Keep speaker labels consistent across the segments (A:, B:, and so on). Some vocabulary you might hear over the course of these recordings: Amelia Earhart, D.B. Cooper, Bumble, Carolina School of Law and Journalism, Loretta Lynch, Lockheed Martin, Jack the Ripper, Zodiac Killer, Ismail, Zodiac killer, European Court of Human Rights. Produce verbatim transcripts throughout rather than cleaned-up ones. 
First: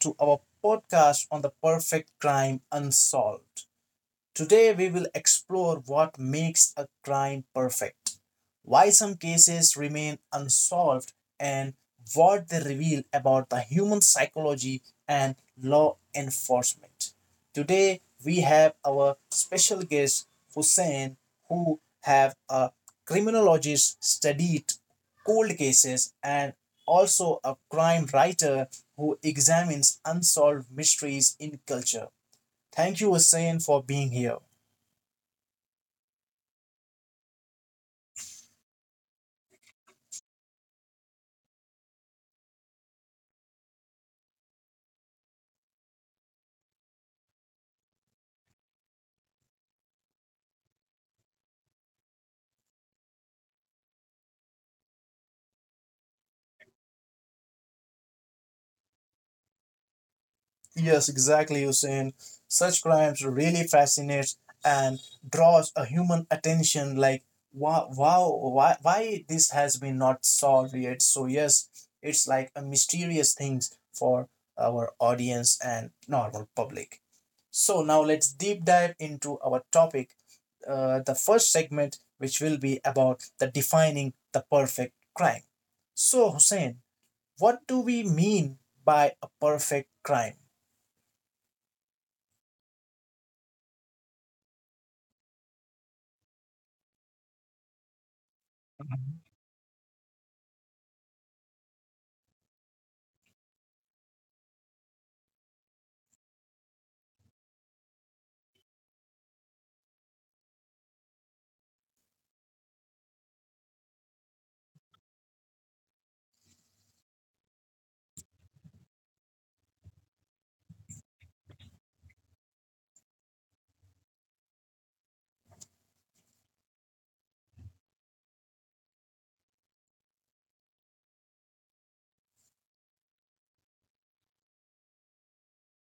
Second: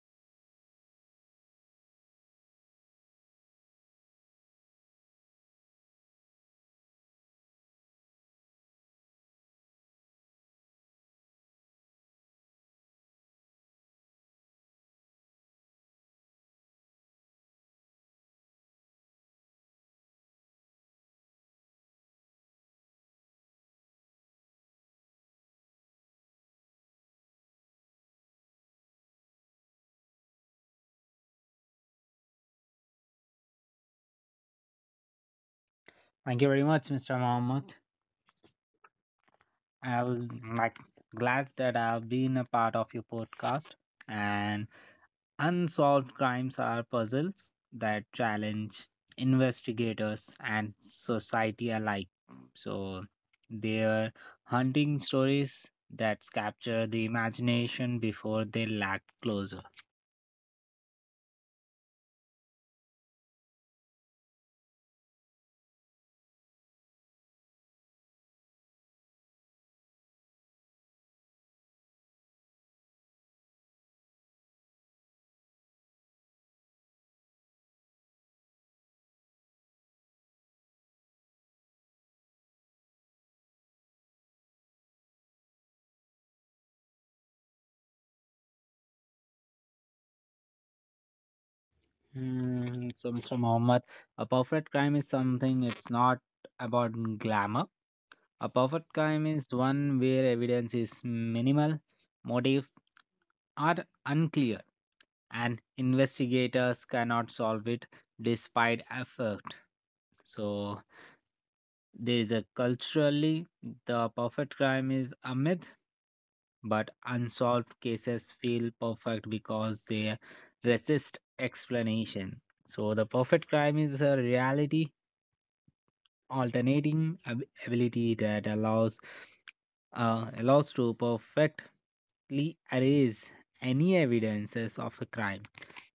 A: to our podcast on the perfect crime unsolved. Today, we will explore what makes a crime perfect, why some cases remain unsolved, and what they reveal about the human psychology and law enforcement. Today, we have our special guest, Hussein, who have a criminologist studied cold cases and also a crime writer who examines unsolved mysteries in culture. Thank you, Hussein, for being here.
B: Thank you very much, mister Mohammed. I'm like glad that I've been a part of your podcast. And unsolved crimes are puzzles that challenge investigators and society alike. So they're hunting stories that capture the imagination before they lack closure.
A: Yes, exactly, Hussein. Such crimes really fascinates and draws a human attention like wow wow, why why this has been not solved yet. So yes, it's like a mysterious things for our audience and normal public. So now let's deep dive into our topic. Uh, the first segment, which will be about the defining the perfect crime. So Hussein, what do we mean by a perfect crime?
B: Hmm, so, mister Mohammed, a perfect crime is something. It's not about glamour. A perfect crime is one where evidence is minimal, motive are unclear, and investigators cannot solve it despite effort. So, there is a culturally the perfect crime is a myth, but unsolved cases feel perfect because they resist explanation. So, the perfect crime is a reality alternating ab- ability that allows uh, allows to perfectly erase any evidences of a crime.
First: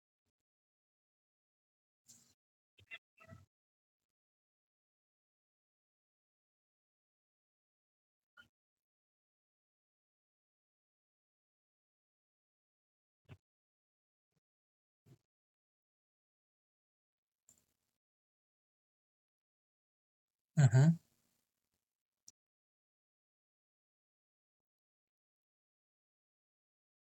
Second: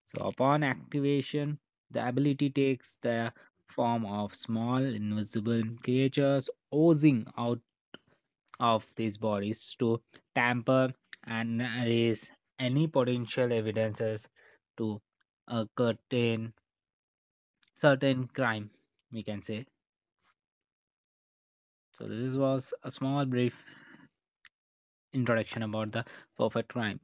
B: So, upon activation, the ability takes the form of small invisible creatures oozing out of these bodies to tamper and erase any potential evidences to a certain certain crime, we can say.
A: Uh-huh.
B: So this was a small brief introduction about the perfect crime.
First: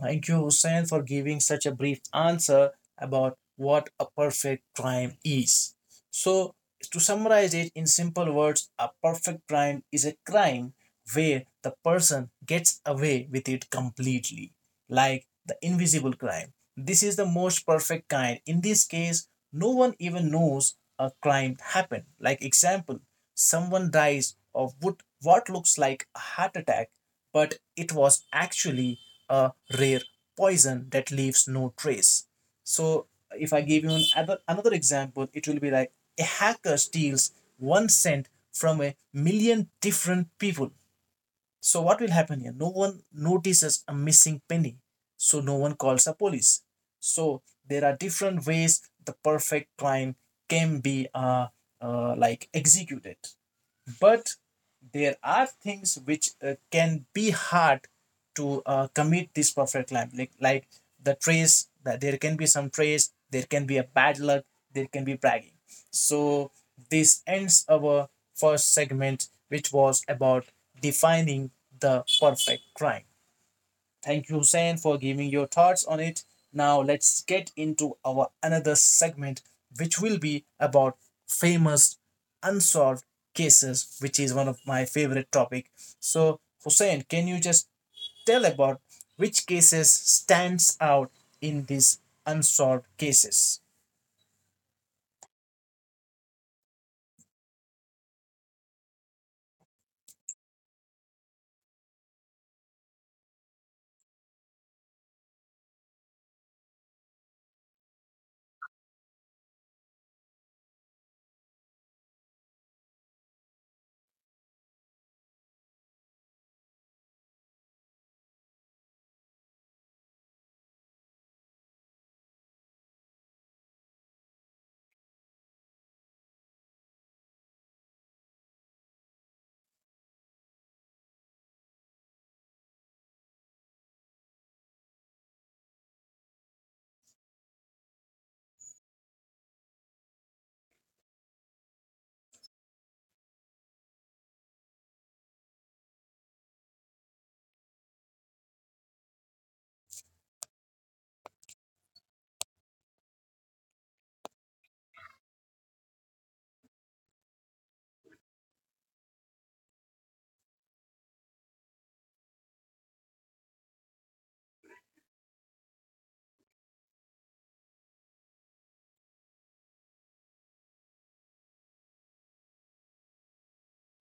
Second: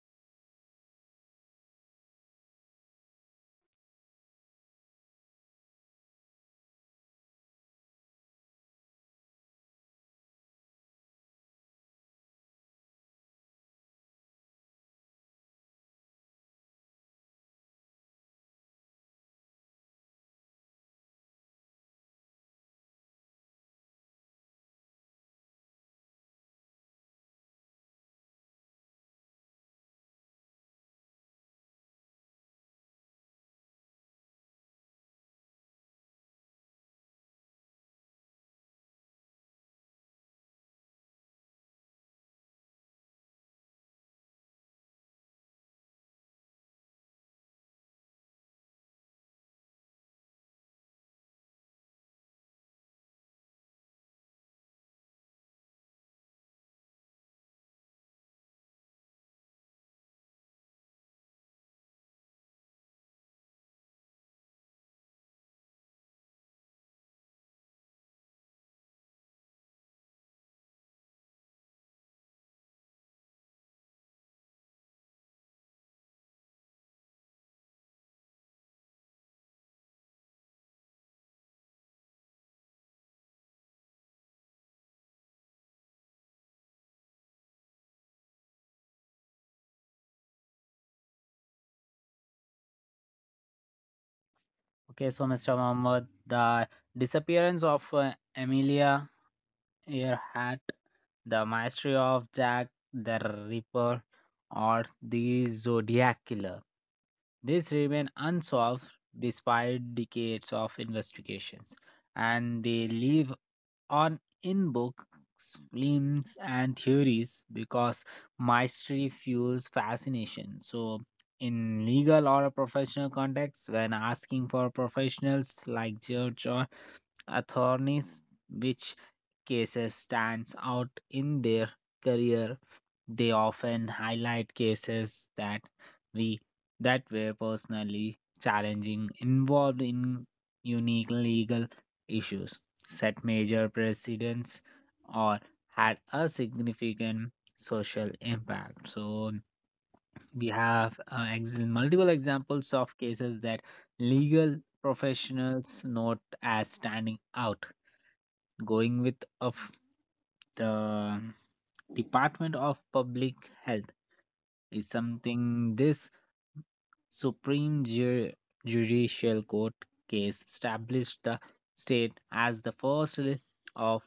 A: Thank you, Hussein, for giving such a brief answer about what a perfect crime is. So, to summarize it in simple words, a perfect crime is a crime where the person gets away with it completely. Like the invisible crime. This is the most perfect kind. In this case, no one even knows a crime happened. Like example, someone dies of what, what looks like a heart attack, but it was actually a rare poison that leaves no trace. So if I give you another another example, it will be like a hacker steals one cent from a million different people. So what will happen here? No one notices a missing penny, so no one calls the police. So there are different ways the perfect crime can be, uh, uh, like, executed. But there are things which uh, can be hard to uh, commit this perfect line, like like the trace. That there can be some trace, there can be a bad luck, there can be bragging. So this ends our first segment, which was about defining the perfect crime. Thank you, Hussein, for giving your thoughts on it. Now let's get into our another segment, which will be about famous unsolved cases, which is one of my favorite topic. So Hussein, can you just tell about which cases stands out in these unsolved cases?
B: Okay, so mister Mohammed, the disappearance of uh, Amelia Earhart, the mystery of Jack the Ripper, or the Zodiac Killer. These remain unsolved despite decades of investigations, and they leave on in books, films, and theories because mastery fuels fascination. So, in legal or a professional context, when asking for professionals like judge or attorneys, which cases stands out in their career, they often highlight cases that we that were personally challenging, involved in unique legal issues, set major precedents, or had a significant social impact. So we have uh, ex- multiple examples of cases that legal professionals note as standing out going with of the Department of Public Health is something. This Supreme Ju- Judicial Court case established the state as the first le- of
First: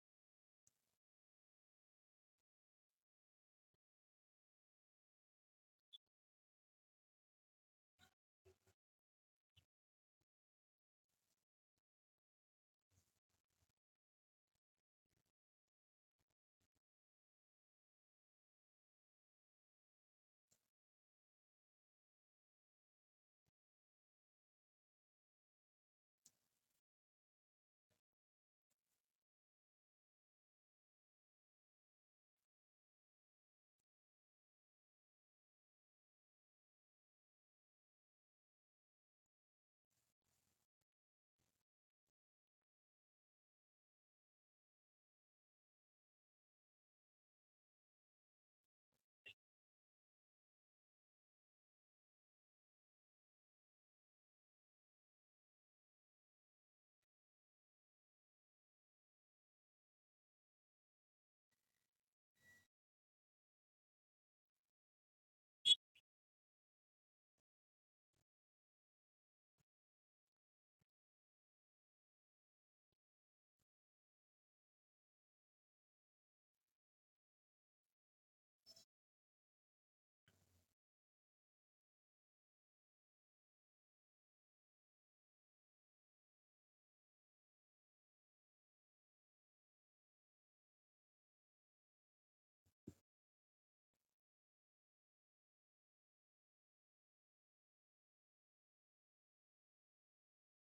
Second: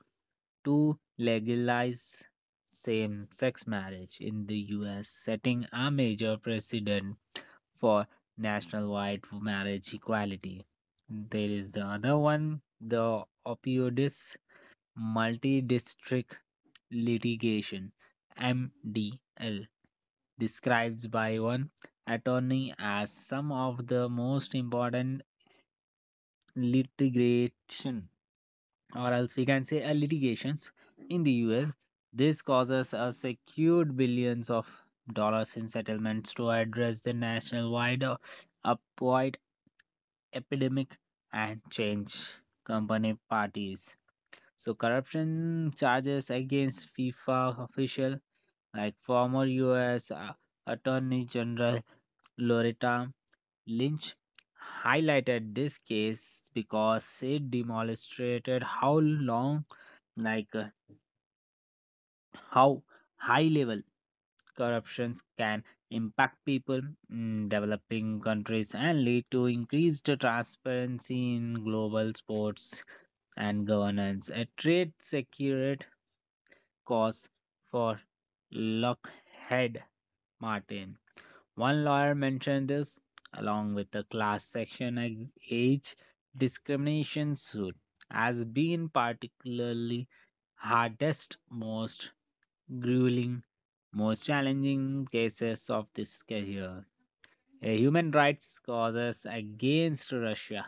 B: to legalize same sex marriage in the U S, setting a major precedent for nationwide marriage equality. There is the other one, the opioids Multi-district litigation (M D L) described by one attorney as some of the most important litigation, or else we can say a litigations, in the U S. This causes a secured billions of dollars in settlements to address the national wide uh, opioid epidemic and change company parties. So corruption charges against FIFA official like former U S uh, Attorney General Loretta Lynch highlighted this case because it demonstrated how long, like uh, how high level corruptions can impact people in developing countries and lead to increased transparency in global sports and governance. A trade secured cause for Lockheed Martin. One lawyer mentioned this, along with the class section ag- age discrimination suit, as being particularly hardest, most grueling, most challenging cases of this career. Uh, human rights causes against Russia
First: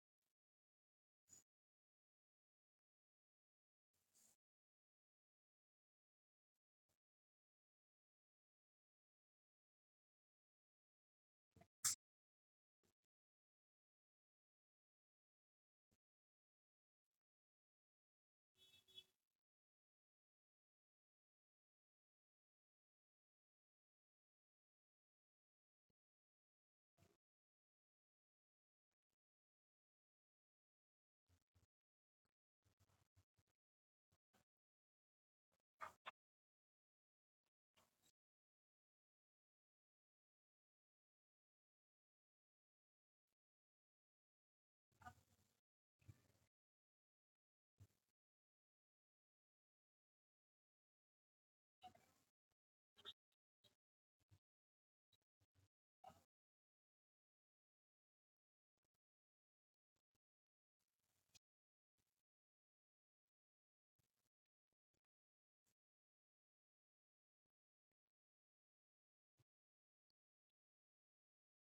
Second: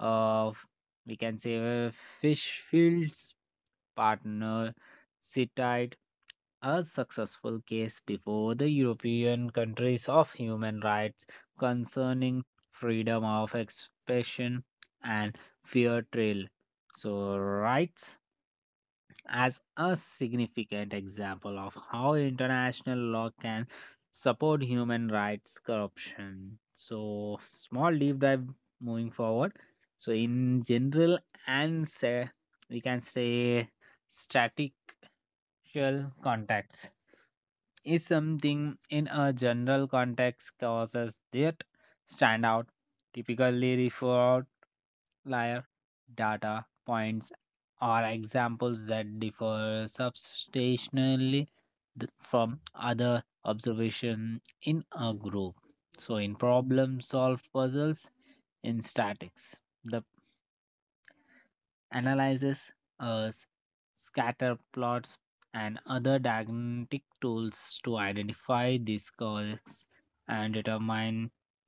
B: of, we can say, uh, Fishfield's partner cited a successful case before the European countries of human rights concerning freedom of expression and fair trial. So rights as a significant example of how international law can support human rights corruption. So, small deep dive moving forward. So, in general, and say we can say statistical contacts is something. In a general context, causes that stand out typically referred layer data points are examples that differ substantially th- from other observation in a group. So in problem solve puzzles in statics, the analyzes uh, scatter plots and other diagnostic tools to identify these causes and determine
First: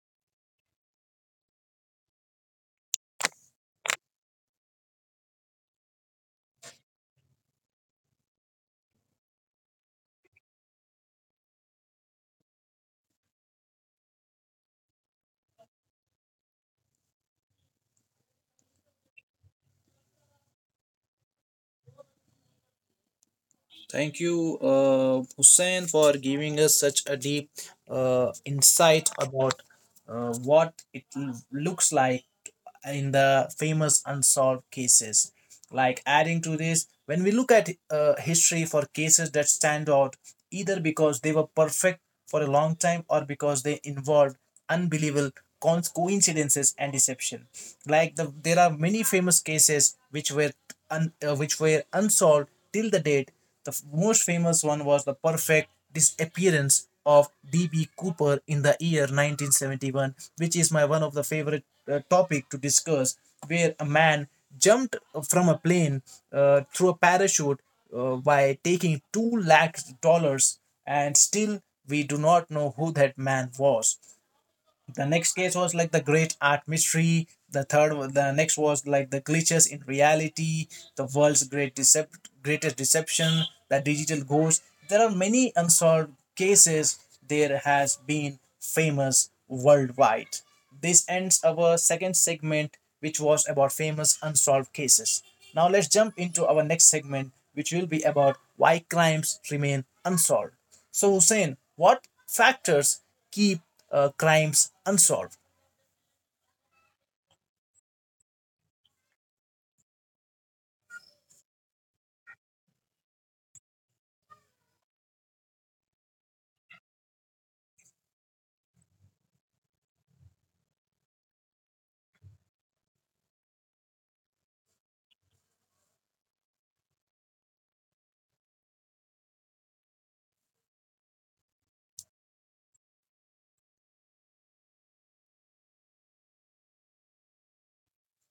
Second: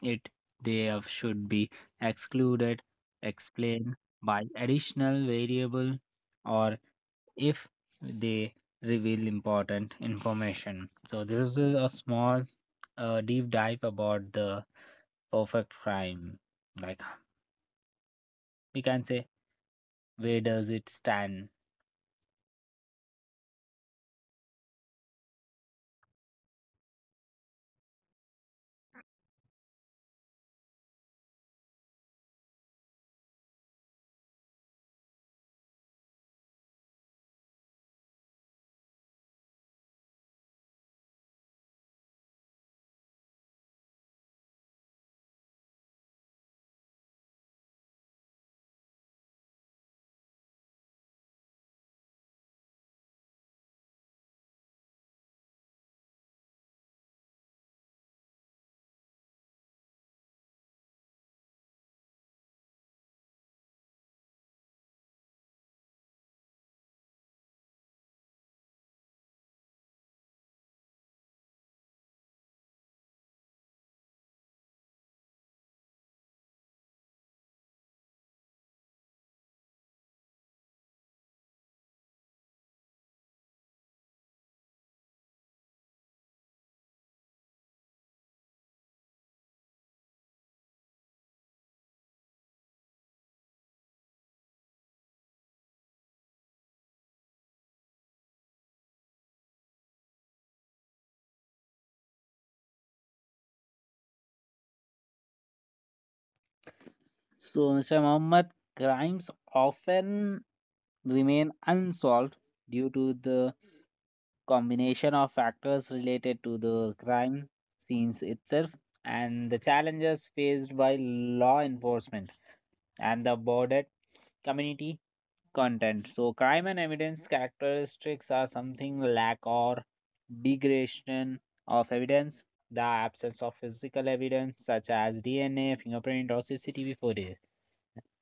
B: if they have- should be excluded, explained by additional variable, or if they reveal important information. So this is a small uh, deep dive about the perfect crime. Like we can say, where does it stand?
A: Thank you, uh, Hussein, for giving us such a deep uh, insight about uh, what it l- looks like in the famous unsolved cases. Like adding to this, when we look at uh, history for cases that stand out, either because they were perfect for a long time or because they involved unbelievable con- coincidences and deception. Like the, there are many famous cases which were un, uh, which were unsolved till the date. The f- most famous one was the perfect disappearance of D B. Cooper in the year nineteen seventy-one, which is my one of the favorite uh, topic to discuss, where a man jumped from a plane uh, through a parachute uh, by taking two lakh dollars, and still we do not know who that man was. The next case was like the great art mystery. The third the next was like the glitches in reality, the world's great decept greatest deception, the digital ghost. There are many unsolved cases. There has been famous worldwide. This ends our second segment, which was about famous unsolved cases. Now let's jump into our next segment, which will be about why crimes remain unsolved. So Hussein, what factors keep uh, crimes unsolved?
B: So, mister Muhammad, crimes often remain unsolved due to the combination of factors related to the crime scenes itself and the challenges faced by law enforcement and the bordered community content. So, crime and evidence characteristics are something. Lack or degradation of evidence, the absence of physical evidence such as D N A, fingerprint, or C C T V footage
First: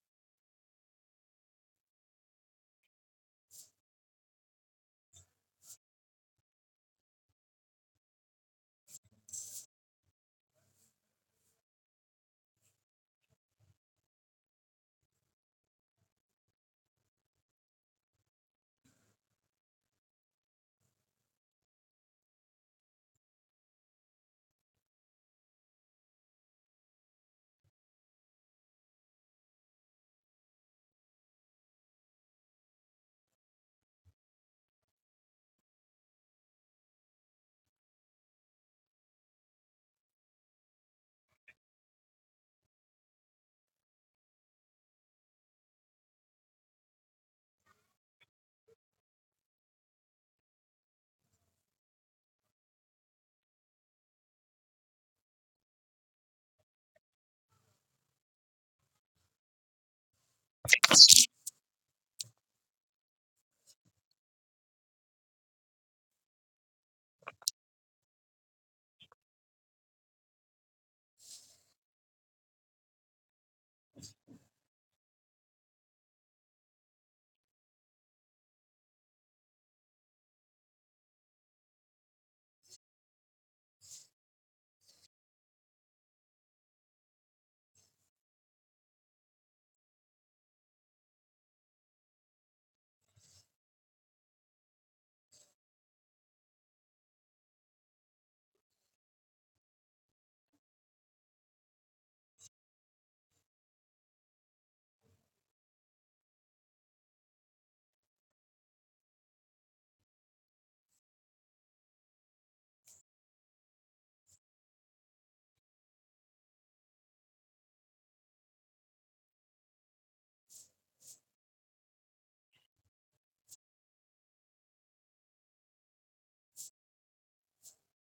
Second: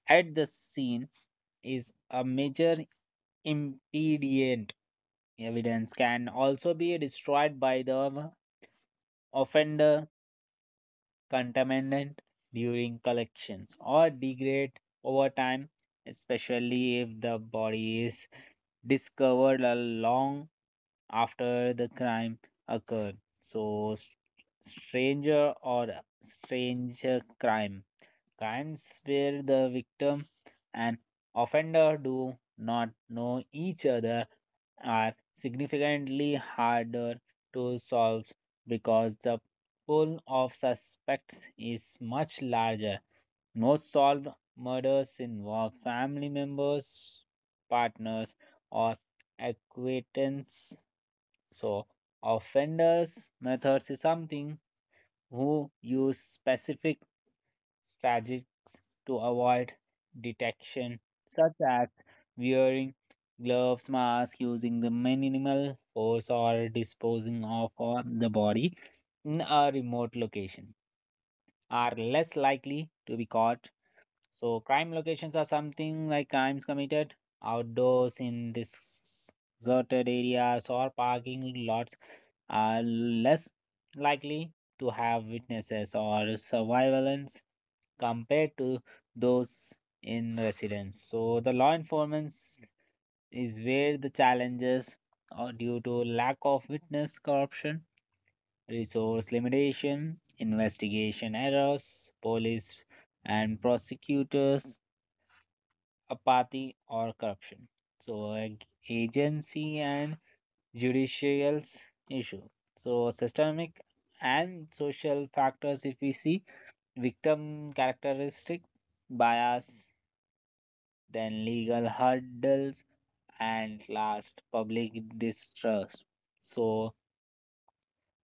B: at the scene, is a major impedient. Evidence can also be destroyed by the offender contaminant during collections or degrade over time, especially if the body is discovered a long after the crime occurred. So s- stranger or uh, stranger crime crimes where the victim and offender do not know each other are significantly harder to solve because the pool of suspects is much larger. Most solved murders involve family members, partners, or acquaintance. So, offenders' methods is something. Who use specific strategies to avoid detection, such as wearing gloves, masks, using the minimal force, or disposing of uh, the body in a remote location, are less likely to be caught. So crime locations are something like crimes committed outdoors in deserted areas or parking lots are less likely to have witnesses or surveillance compared to those in residence. So the law enforcement is where the challenges are due to lack of witness corruption, resource limitation, investigation errors, police and prosecutors apathy or corruption. So ag- agency and judicial's issue. So systemic and social factors, if we see victim characteristic, bias, then legal hurdles, and last, public distrust. So,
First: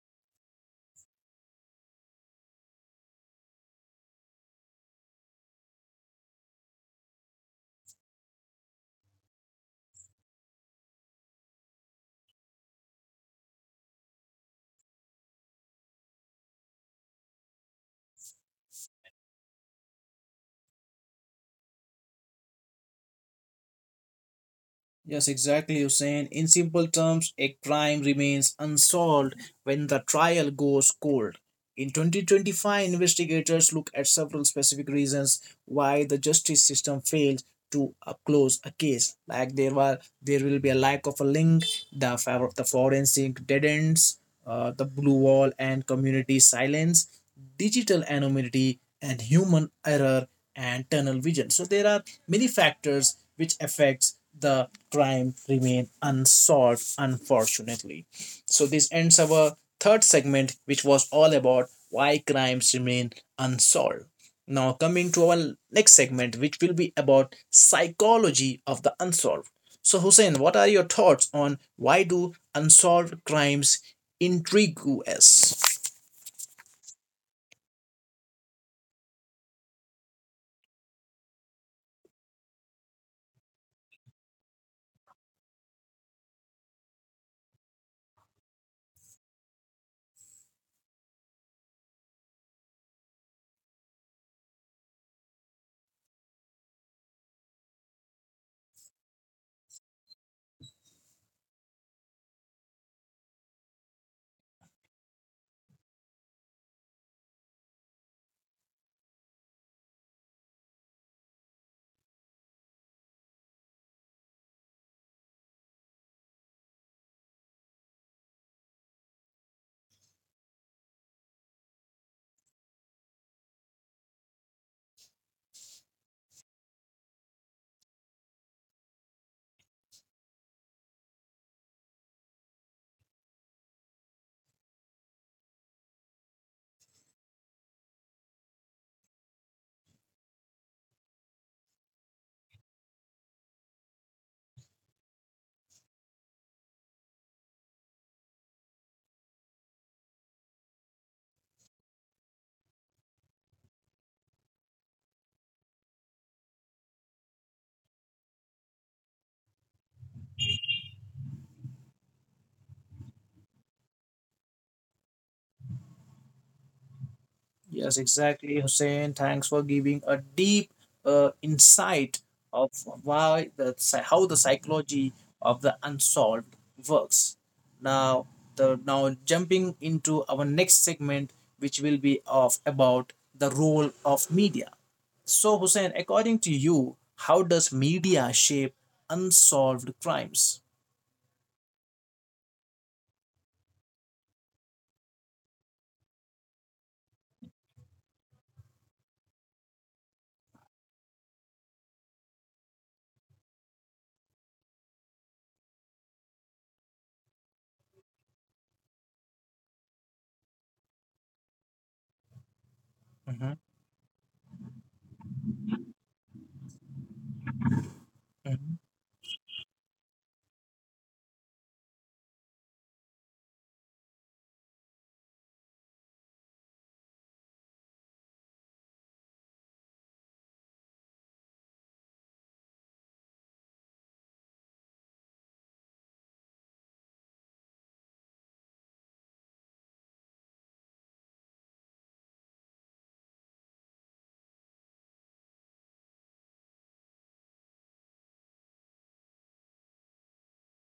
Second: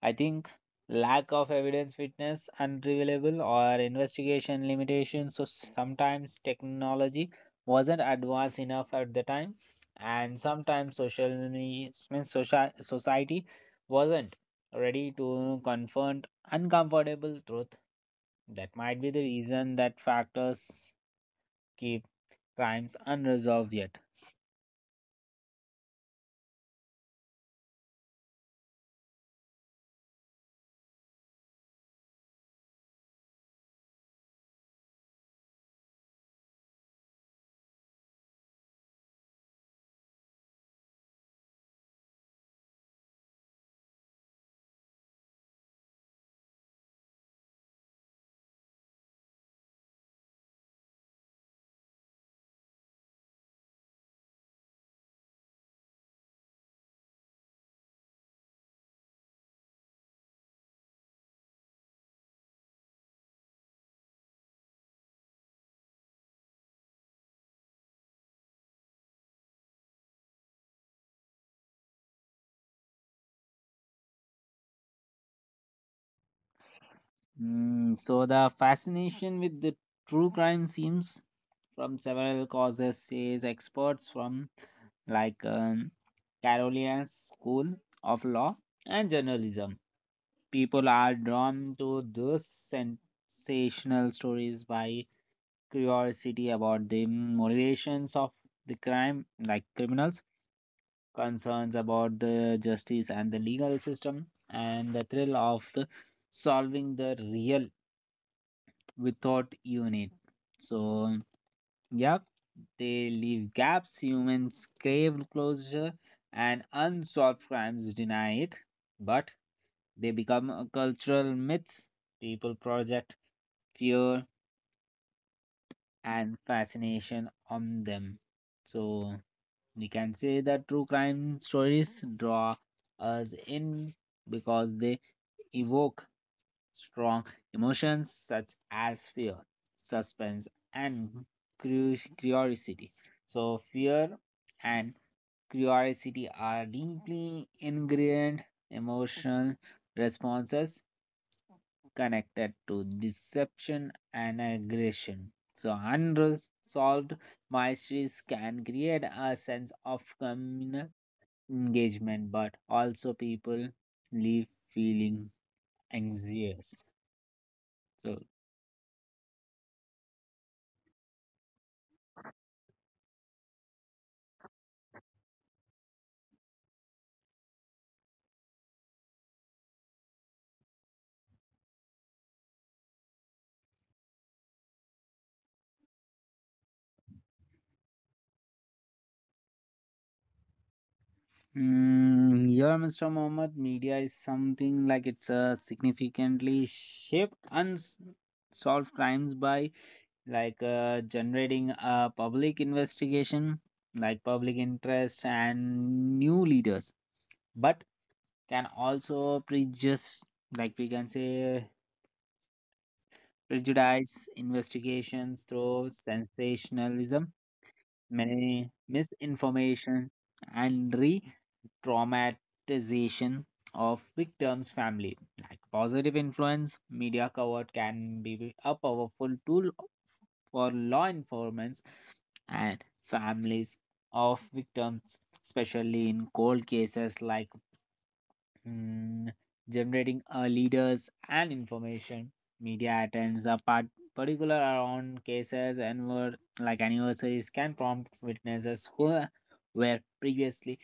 B: I think lack of evidence, witness, unreliable, or investigation limitations. So sometimes technology wasn't advanced enough at the time, and sometimes social means social society wasn't ready to confront uncomfortable truth. That might be the reason that factors keep crimes unresolved yet.
A: Yes, exactly, Hussein. In simple terms, a crime remains unsolved when the trial goes cold. In twenty twenty-five, investigators look at several specific reasons why the justice system fails to uh, close a case. Like there were, there will be a lack of a link, the favor the forensic dead ends, uh, the blue wall and community silence, digital anonymity, and human error and tunnel vision. So there are many factors which affects the crime remain unsolved, unfortunately. So this ends our third segment, which was all about why crimes remain unsolved. Now coming to our next segment, which will be about psychology of the unsolved. So Hussein, what are your thoughts on why do unsolved crimes intrigue us?
B: Mm, so the fascination with the true crime seems from several causes, says experts from like um, Carolina School of Law and Journalism. People are drawn to those sensational stories by curiosity about the motivations of the crime, like criminals, concerns about the justice and the legal system, and the thrill of the solving the real without unit. So, yep, they leave gaps, humans crave closure, and unsolved crimes deny it. But they become a cultural myths. People project fear and fascination on them. So, we can say that true crime stories draw us in because they evoke strong emotions such as fear, suspense, and cru- curiosity. So, fear and curiosity are deeply ingrained emotional responses connected to deception and aggression. So, unresolved mysteries can create a sense of communal engagement, but also people leave feeling anxious.
A: Yes,
B: So,
A: exactly, Hussein. Thanks for giving a deep uh, insight of why the psy- how the psychology of the unsolved works. Now, the now jumping into our next segment, which will be of about the role of media. So, Hussein, according to you, how does media shape unsolved crimes?
B: Mm, yeah, mister Mohammed, media is something like it's a significantly shaped unsolved crimes by like uh, generating a public investigation, like public interest and new leaders, but can also prejudice, like we can say,
A: Mhm,
B: prejudice investigations through sensationalism mi-
A: mhm.
B: misinformation, and re traumatization of victims' family. Like positive influence, media cover can be a powerful tool for law enforcement and families of victims, especially in cold cases like. Mm, generating uh, leaders and information. Media attends a part particular around cases, and were like anniversaries, can prompt witnesses who were previously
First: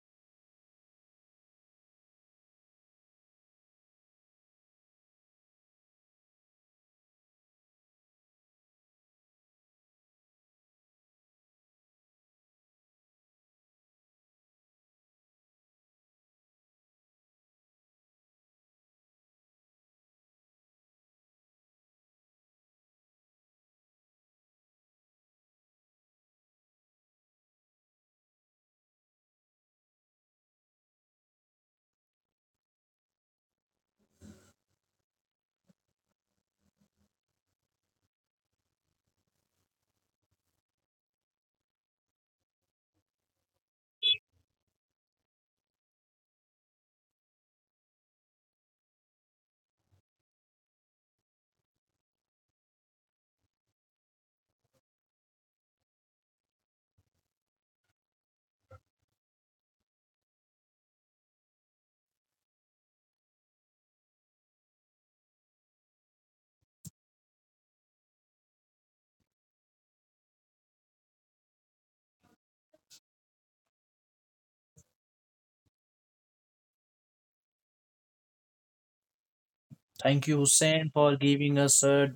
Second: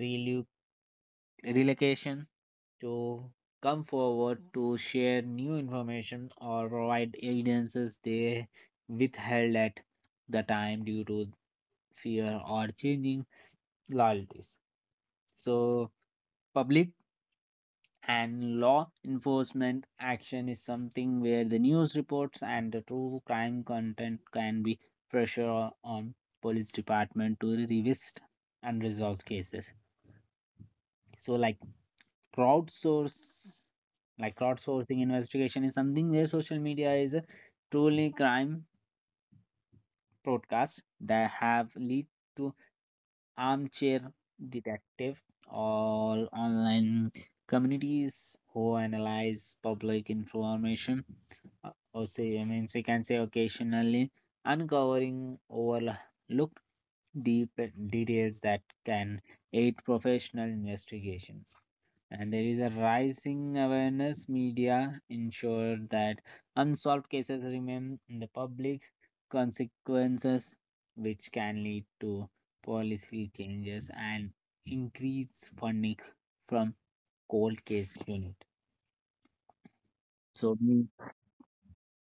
B: relu- relocation to come forward to share new information or provide evidences they withheld at the time due to fear or changing loyalties. So public and law enforcement action is something where the news reports and the true crime content can be pressure o- on police department to revisit unresolved cases. So like crowdsource like crowdsourcing investigation is something where social media is a truly crime podcasts that have led to armchair detective or online communities who analyze public information, uh, or say I means we can say occasionally uncovering overlooked deep details that can aid professional investigation. And there is a rising awareness media ensure that unsolved cases remain in the public consequences, which can lead to policy changes and increase funding from cold case unit.
A: Thank you,
B: So mm,
A: Hussein, for giving us a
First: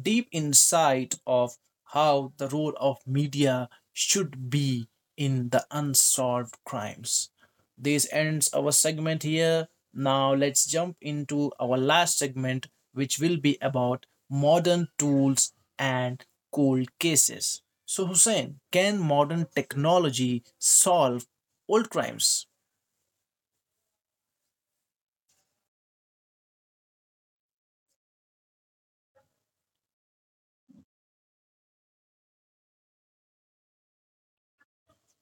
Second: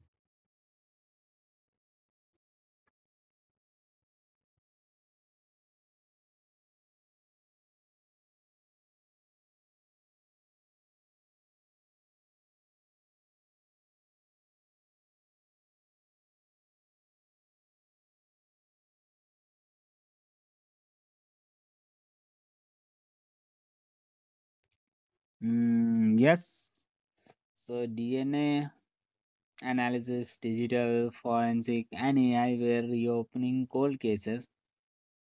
A: deep insight of how the role of media should be in the unsolved crimes. This ends our segment here. Now let's jump into our last segment, which will be about modern tools and cold cases. So, Hussein, can modern technology solve old crimes?
B: mm, yes. So D N A analysis, digital forensic, and A I were reopening cold cases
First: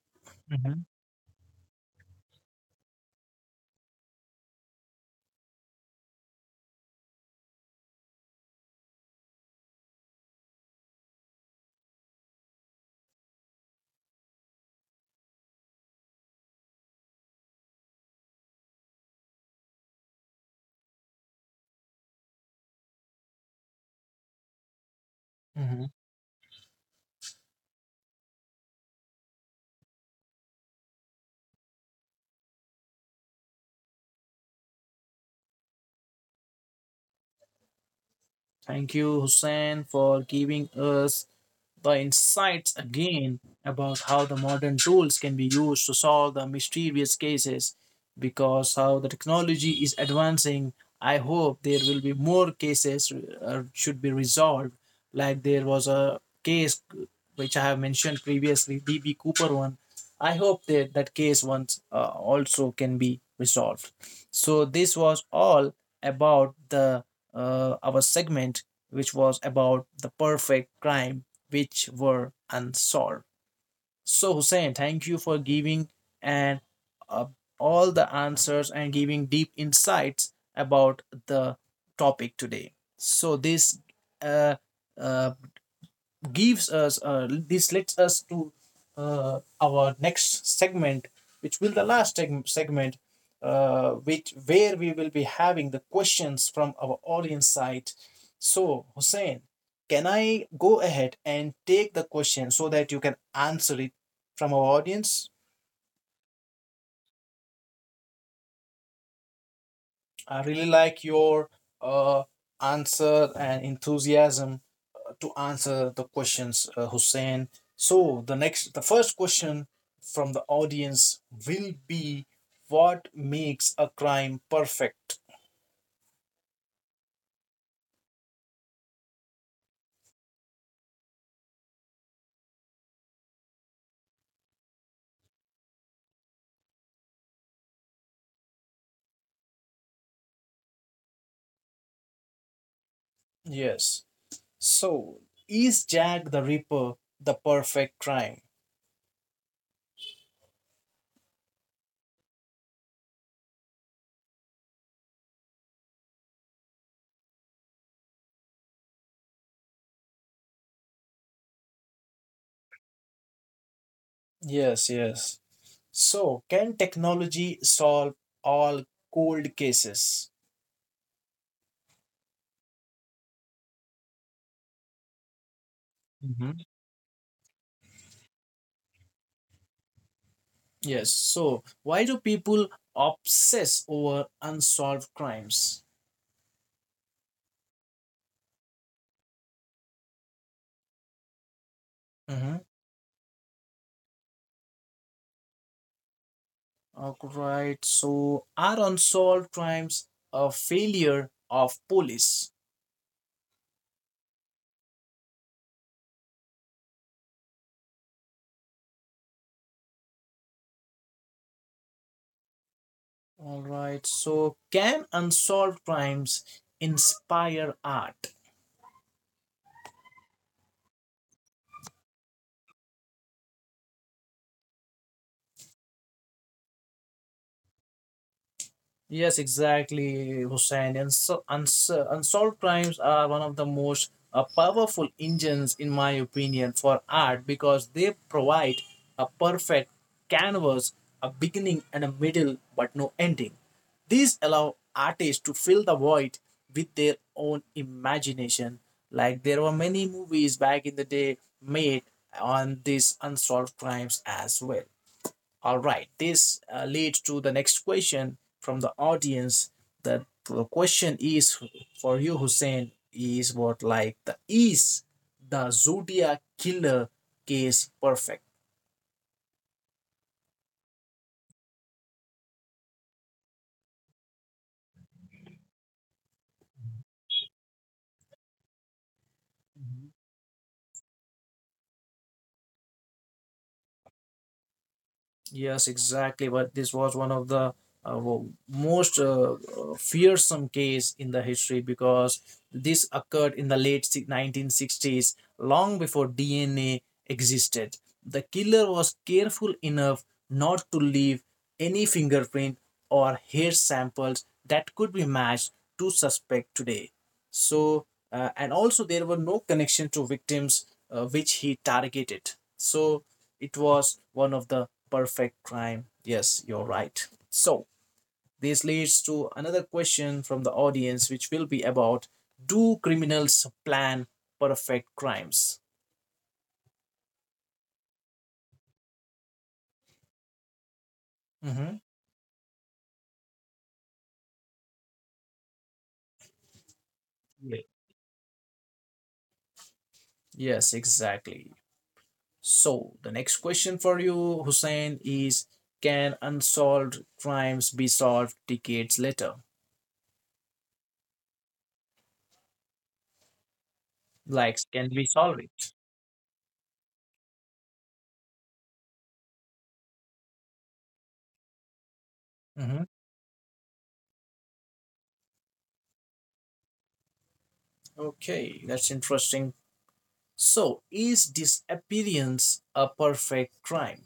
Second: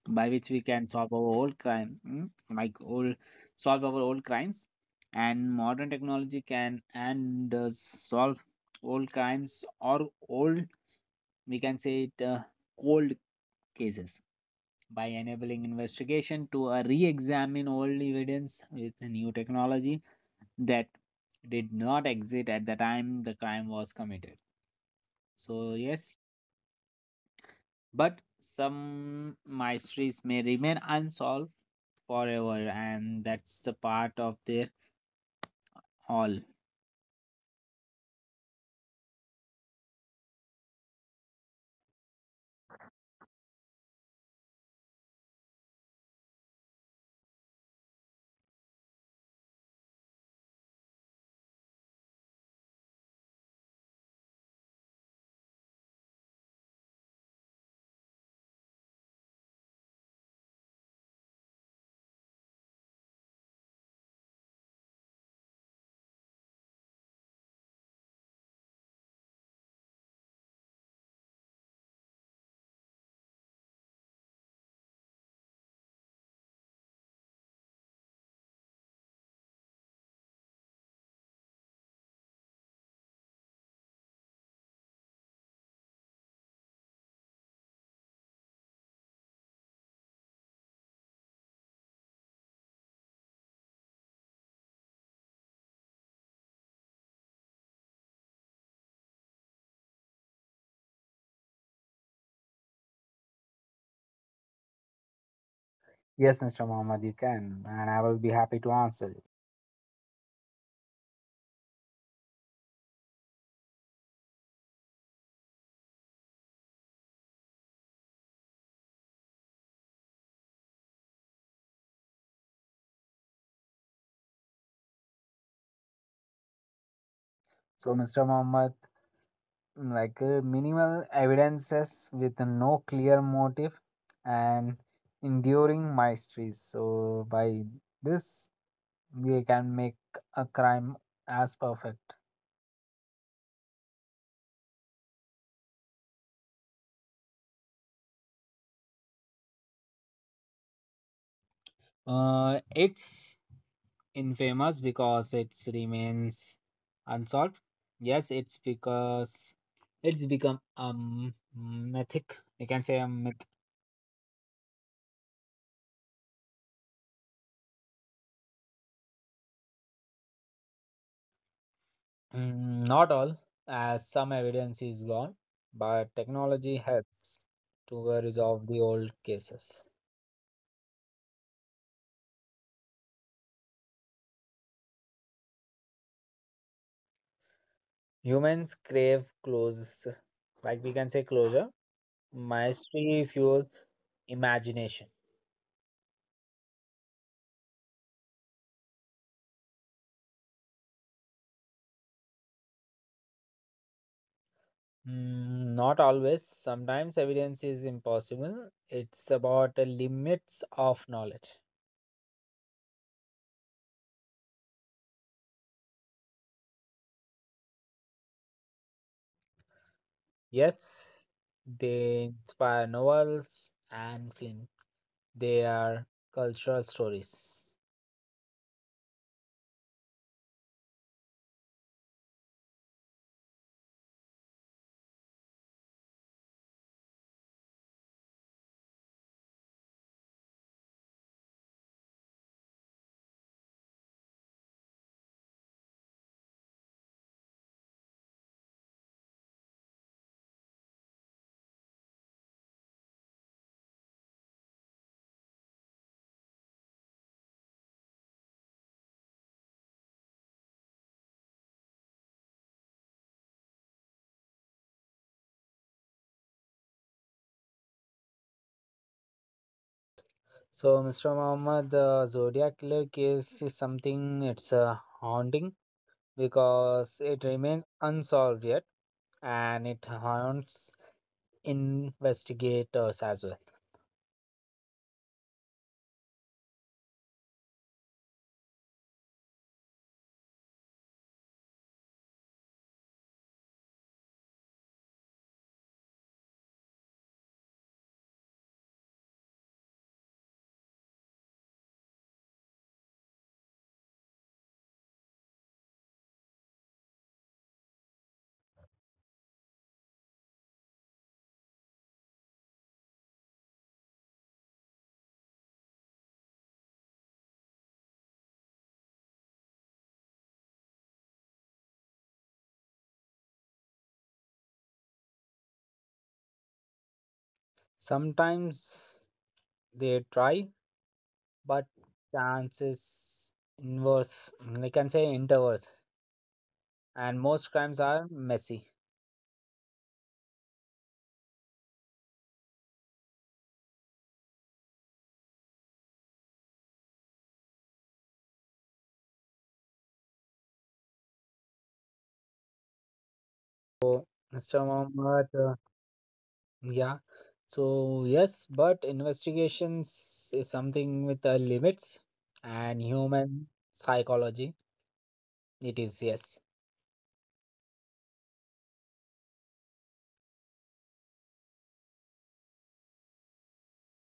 B: by which we
A: Mhm.
B: can solve our old crime, mm, like old solve our old crimes, and modern technology can and does solve old crimes, or old we can say it, uh, cold cases, by enabling investigation to uh, re-examine old evidence with new technology that did not exist at the time the crime was committed. So,
A: Mhm.
B: yes, but some mysteries may remain unsolved forever, and that's the part of their all.
A: Thank you, Hussein, for giving us the insights again about how the modern tools can be used to solve the mysterious cases, because how the technology is advancing, I hope there will be more cases uh, should be resolved. Like there was a case which I have mentioned previously, D B Cooper one. I hope that that case once uh, also can be resolved. So this was all about the uh, our segment, which was about the perfect crime which were unsolved. So, Hussein, thank you for giving and uh, all the answers and giving deep insights about the topic today. So, this uh, uh, gives us uh, this leads us to uh, our next segment, which will the last seg- segment uh, which where we will be having the questions from our audience side. So Hussein, can I go ahead and take the question so that you can answer it from our audience?
B: Yes, mister Mohammed, you can, and I will be happy to answer you.
A: I really like your uh, answer and enthusiasm to answer the questions, uh, Hussein. So the next, the first question from the audience will be, what makes a crime perfect?
B: So, mister Mohammed, mm, like uh, minimal evidences with no clear motive and enduring mysteries. So, by this, we can make a crime as perfect.
A: Yes. So is Jack the Ripper the perfect crime?
B: Uh, it's infamous because it remains unsolved. Yes, it's because it's become a mythic. You can say a myth.
A: Yes, yes. So can technology solve all cold cases?
B: Mm, not all, as some evidence is gone, but
A: Mhm.
B: technology helps to uh, resolve the old cases.
A: Yes. So why do people obsess over unsolved crimes?
B: Humans crave close, like we can say, closure.
A: Mhm.
B: Mystery fuels imagination.
A: Alright, so are unsolved crimes a failure of police?
B: Mm, not always. Sometimes evidence is impossible. It's about the limits of knowledge.
A: Alright, so can unsolved crimes inspire art?
B: Yes, they inspire novels and film. They are cultural stories.
A: Yes, exactly, Hussein. And so, uns- unsolved crimes are one of the most uh, powerful engines, in my opinion, for art because they provide a perfect canvas, a beginning and a middle, but no ending. These allow artists to fill the void with their own imagination. Like there were many movies back in the day made on these unsolved crimes as well. All right, this uh, leads to the next question from the audience. That the question is for you, Hussein, is what like the is the Zodiac killer case perfect?
B: So, mister Muhammad, the Zodiac Killer case is something. It's uh, haunting because it remains unsolved yet, and it haunts investigators as well.
A: Yes, exactly. But this was one of the uh, most uh, uh, fearsome case in the history, because this occurred in the late si- nineteen sixties, long before D N A existed. The killer was careful enough not to leave any fingerprint or hair samples that could be matched to suspect today. So, uh, and also there were no connection to victims uh, which he targeted. So, it was one of the perfect crime. Yes, you're right. So, this leads to another question from the audience, which will be about do criminals plan perfect crimes?
B: Sometimes they try, but
A: Mhm.
B: chance is inverse. Mm, I can say interverse, and most
A: Yeah.
B: crimes are messy.
A: Yes, exactly. So the next question for you, Hussein, is can unsolved crimes be solved decades later?
B: So,
A: Like,
B: mister
A: can we
B: Mohammed,
A: solve
B: uh,
A: it?
B: yeah. So yes, but investigations is something with uh, limits and
A: Mhm.
B: human psychology. It is yes.
A: Okay, that's interesting. So, is disappearance a perfect crime?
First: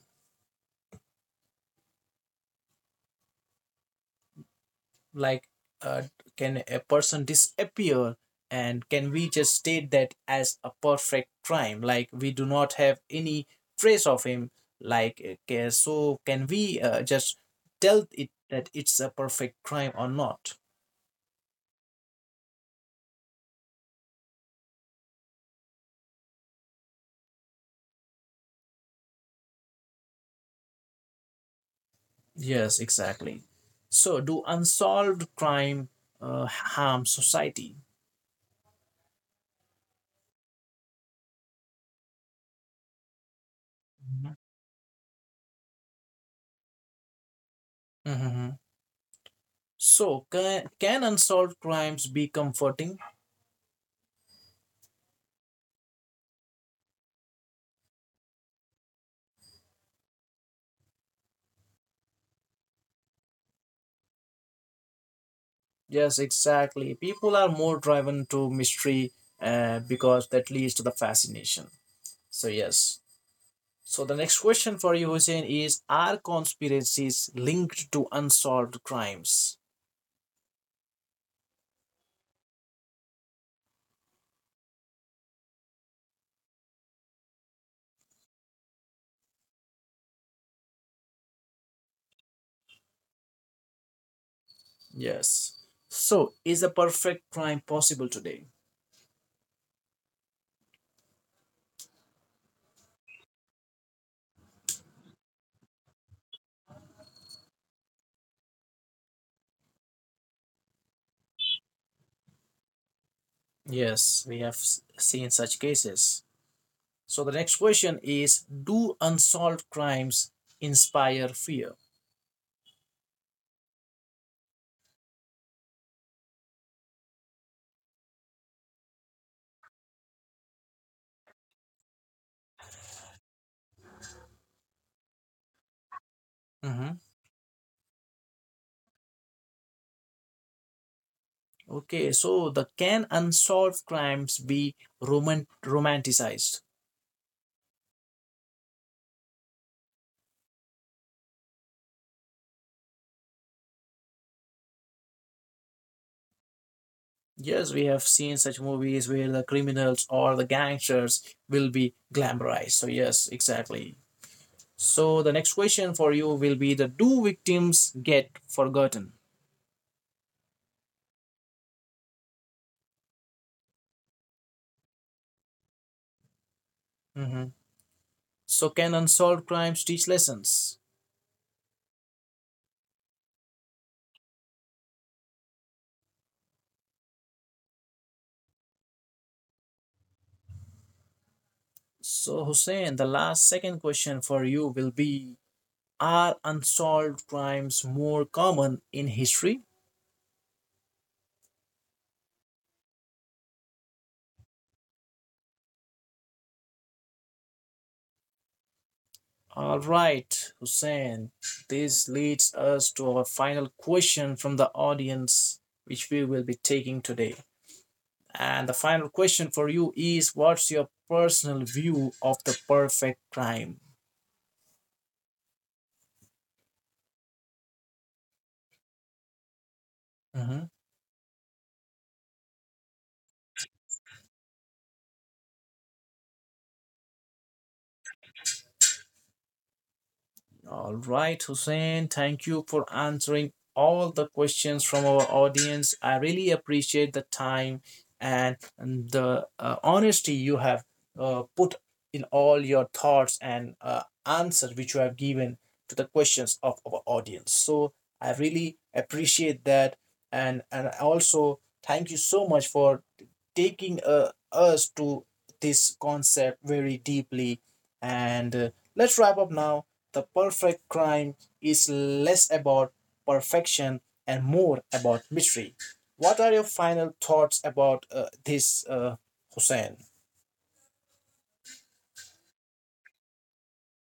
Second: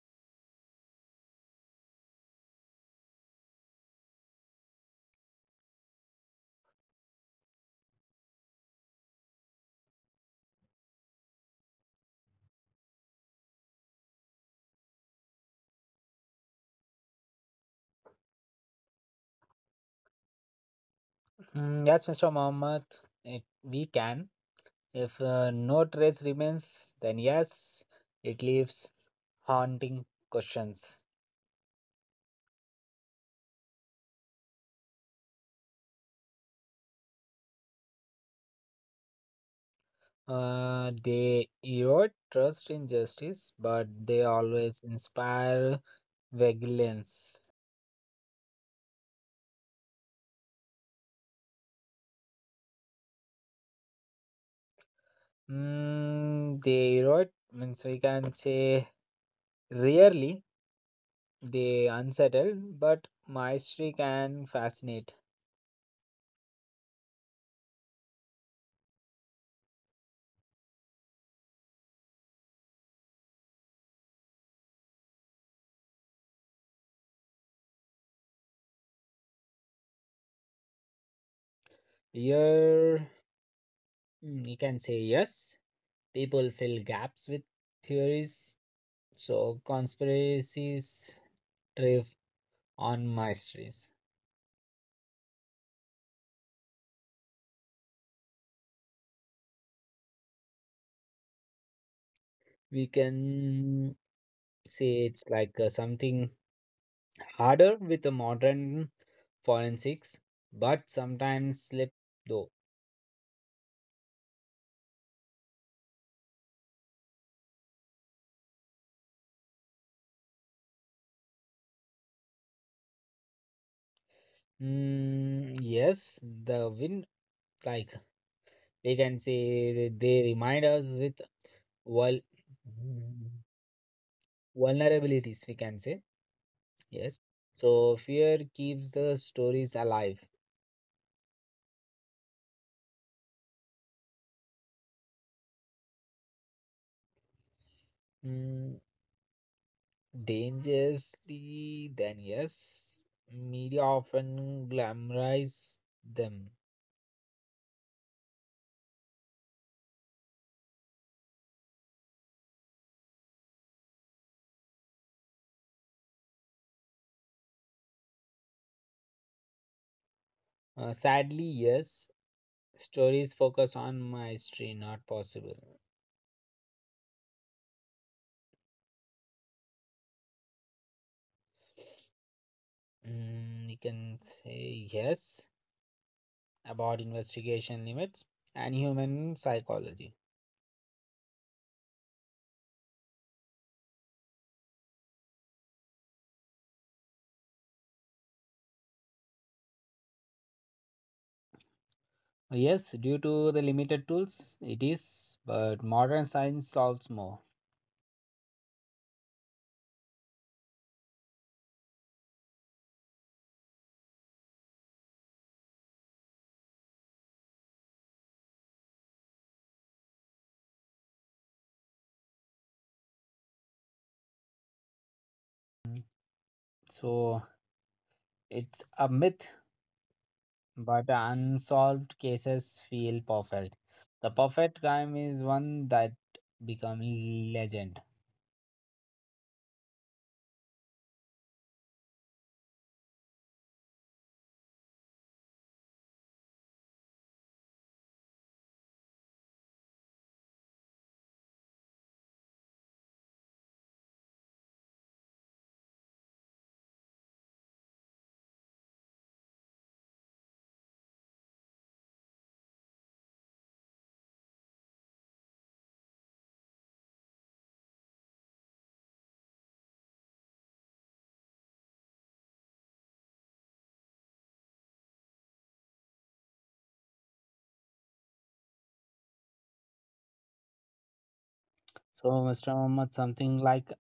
A: Like uh, can a person disappear, and can we just state that as a perfect crime? Like we do not have any trace of him, like uh, so can we uh, just tell it that it's a perfect crime or not?
B: Mm, yes, mister Mohammed, it, we can. If uh, no trace remains, then yes, it leaves haunting questions.
A: Yes, exactly. So do unsolved crime uh, harm society?
B: Uh, they erode trust in justice, but they
A: Mhm.
B: always inspire vigilance.
A: Mhm. So can, can unsolved crimes be comforting?
B: Mm, they erode, means we can say rarely they unsettle, but mastery can fascinate.
A: Yes, exactly. People are more driven to mystery uh, because that leads to the fascination. So, yes. So, the next question for you, Hussein, is are conspiracies linked to unsolved crimes?
B: Here, mm, you can say yes, people fill gaps with theories, so conspiracies thrive on masteries.
A: Yes. So, is a perfect crime possible today?
B: We can say it's like uh, something harder with the modern forensics, but sometimes slip though.
A: Yes, we have s- seen such cases. So, the next question is do unsolved crimes inspire fear?
B: Mm, yes, the wind, like we can say, that they remind us with vul- vulnerabilities. We can say
A: Mhm.
B: yes. So fear keeps the stories alive.
A: Okay, so the can unsolved crimes be roman- romanticized?
B: Mm, dangerously, then yes, media often glamorize them.
A: Yes, we have seen such movies where the criminals or the gangsters will be glamorized. So, yes, exactly. So, the next question for you will be the do victims get forgotten?
B: Uh, sadly, yes, stories focus on mystery, not possible.
A: Mhm. So, can unsolved crimes teach lessons?
B: Mm, you can say yes about investigation limits and human psychology.
A: So, Hussein, the last second question for you will be are unsolved crimes more common in history?
B: Yes, due to the limited tools, it is, but modern science solves more.
A: All right, Hussein. This leads us to our final question from the audience, which we will be taking today. And the final question for you is what's your personal view of the perfect crime?
B: So it's a myth,
A: Mhm.
B: but unsolved cases feel perfect. The perfect crime is one that become legend.
A: All right, Hussein, thank you for answering all the questions from our audience. I really appreciate the time and the uh, honesty you have uh, put in all your thoughts and uh, answers which you have given to the questions of our audience. So I really appreciate that, and and also thank you so much for taking uh, us to this concept very deeply. And uh, let's wrap up now. The perfect crime is less about perfection and more about mystery. What are your final thoughts about uh, this, uh, Hussein?
B: So, mister Muhammad, something like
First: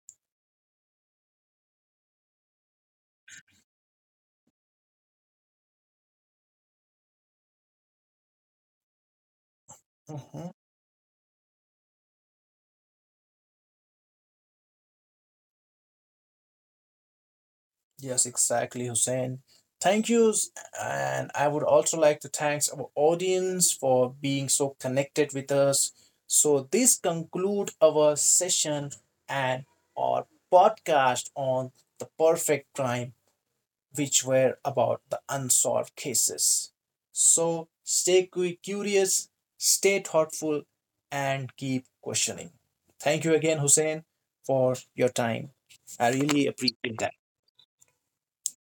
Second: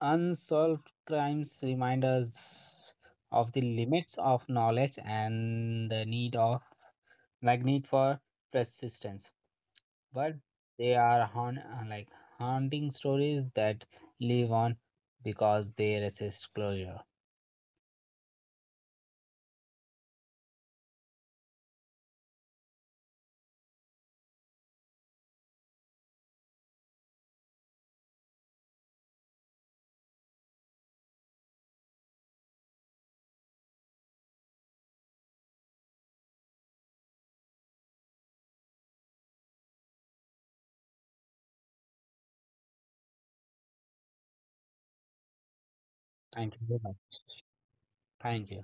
B: unsolved crimes remind us of the limits of knowledge and the need of, like, need for persistence. But
A: Mhm.
B: they are haunt, uh, like haunting stories that live on because they resist closure.
A: Yes, exactly, Hussein. Thank yous, and I would also like to thank our audience for being so connected with us. So this conclude our session and our podcast on the perfect crime, which were about the unsolved cases. So stay curious, stay thoughtful, and keep questioning. Thank you again, Hussein, for your time. I really
B: Thank you.
A: appreciate
B: Bye-bye.
A: that.
B: Thank you.